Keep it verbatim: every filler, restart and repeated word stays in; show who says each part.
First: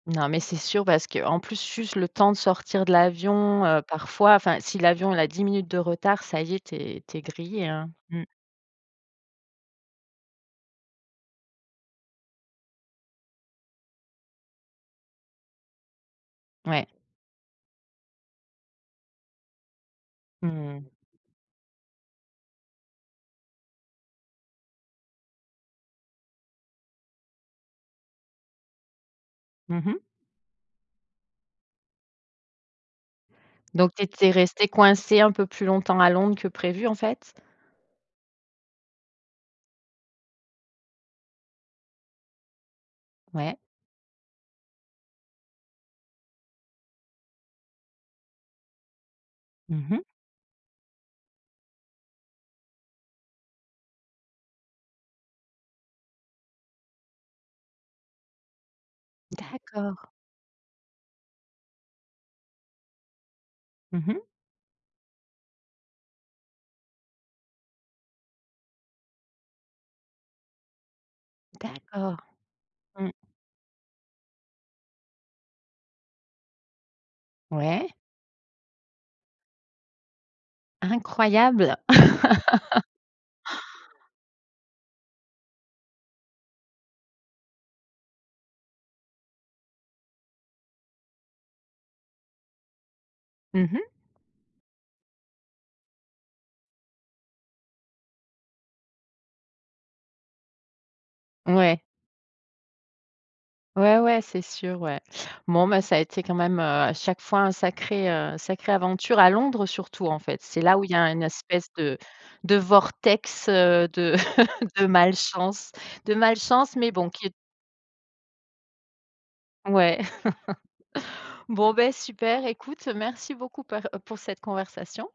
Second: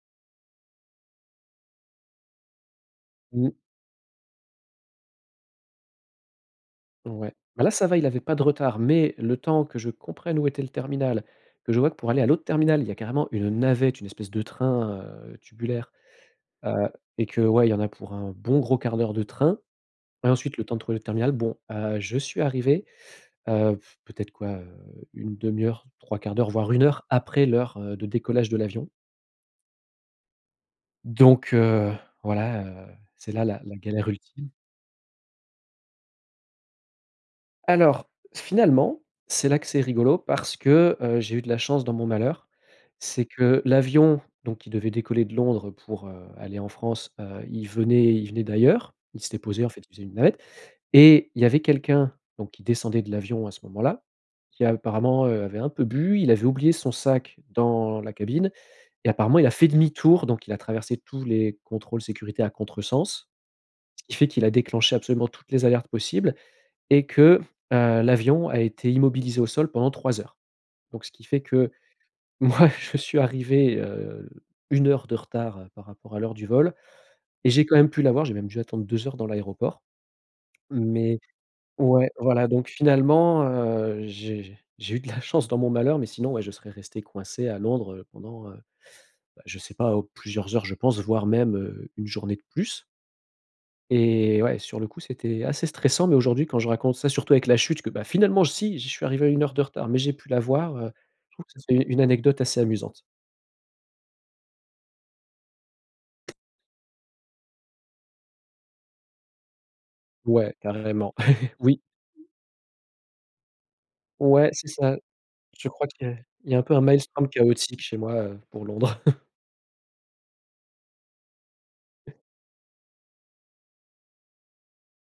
Speaker 1: Non, mais c'est sûr, parce qu'en plus, juste le temps de sortir de
Speaker 2: Mmh.
Speaker 1: l'avion, heu, parfois, enfin, si l'avion, il a dix minutes de retard, ça y est, tu es tu es
Speaker 2: Ouais. Bah,
Speaker 1: grillé,
Speaker 2: là,
Speaker 1: hein,
Speaker 2: ça va, il avait
Speaker 1: mmh.
Speaker 2: pas de retard, mais le temps que je comprenne où était le terminal, que je voie que pour aller à l'autre terminal, il y a carrément une navette, une espèce de train, heu, tubulaire,
Speaker 1: Ouais.
Speaker 2: heu, et que, ouais, il y en a pour un bon gros un quart d'heure de train. Et ensuite, le
Speaker 1: Mmh
Speaker 2: temps de
Speaker 1: mh.
Speaker 2: trouver l'autre terminal, bon, heu, je suis arrivé, heu, peut-être, quoi, une demi heure, trois quarts d'heure, voire une heure après l'heure, heu, de décollage de l'avion.
Speaker 1: Mmh mh.
Speaker 2: Donc, heu, voilà, heu, c'est là, la
Speaker 1: Donc, tu
Speaker 2: galère
Speaker 1: étais
Speaker 2: ultime.
Speaker 1: resté coincé un peu plus longtemps à Londres que prévu, en fait?
Speaker 2: Alors, finalement, c'est là que c'est rigolo, parce que, heu, j'ai eu de la chance dans mon malheur. C'est
Speaker 1: Ouais.
Speaker 2: que l'avion, donc, il devait décoller de Londres pour, heu, aller en France, heu, il venait il venait d'ailleurs. Il s'était posé, en fait,
Speaker 1: Mmh
Speaker 2: il
Speaker 1: mh.
Speaker 2: faisait une navette et il y avait quelqu'un, donc, qui descendait de l'avion à ce moment-là, qui, apparemment, heu, avait un peu bu, il avait oublié son sac dans la cabine et apparemment, il a fait
Speaker 1: D'accord.
Speaker 2: demi-tour, donc, il a traversé tous les contrôles sécurité à contresens,
Speaker 1: Mmh
Speaker 2: ce qui
Speaker 1: mh.
Speaker 2: fait qu'il a déclenché absolument toutes les alertes possibles et que, heu, l'avion a été immobilisé au sol pendant trois heures. Donc, ce qui fait que,
Speaker 1: D'accord.
Speaker 2: moi, je
Speaker 1: Mmh.
Speaker 2: suis arrivé, heu, une heure de retard par rapport à l'heure du vol et j'ai quand même
Speaker 1: Ouais.
Speaker 2: pu l'avoir, j'ai même dû attendre deux heures dans l'aéroport. Mais
Speaker 1: Incroyable!
Speaker 2: ouais, voilà, donc, finalement, heu, j'ai j'ai eu de la chance dans mon malheur, mais, sinon, ouais, je serais resté coincé à Londres, heu, pendant, heu, bah, je sais pas, oh, plusieurs heures, je pense, voire même, heu, une journée de plus.
Speaker 1: Mmh mh.
Speaker 2: Et ouais, sur le coup, c'était assez stressant, mais aujourd'hui quand je raconte ça, surtout avec la chute, que: «Bah, finalement, si! J'y suis arrivé à une heure de retard, mais j'ai pu l'avoir» heu, je trouve que c'est
Speaker 1: Ouais.
Speaker 2: une anecdote assez amusante.
Speaker 1: Ouais, ouais, c'est sûr, ouais. Bon, ben, ça a été quand même, heu, à chaque fois un sacré, heu, sacrée aventure à Londres, surtout, en fait.
Speaker 2: Ouais,
Speaker 1: C'est là où il y a
Speaker 2: carrément.
Speaker 1: un espèce
Speaker 2: Oui.
Speaker 1: de de vortex, heu, de
Speaker 2: Ouais, c'est
Speaker 1: de
Speaker 2: ça. Je
Speaker 1: malchance.
Speaker 2: crois
Speaker 1: De
Speaker 2: qu'il y a un peu
Speaker 1: malchance,
Speaker 2: un
Speaker 1: mais bon, qui
Speaker 2: maelstrom
Speaker 1: est
Speaker 2: chaotique chez moi, heu, pour Londres.
Speaker 1: Ouais. Bon, beh, super écoute, merci beaucoup par, heu, pour cette conversation.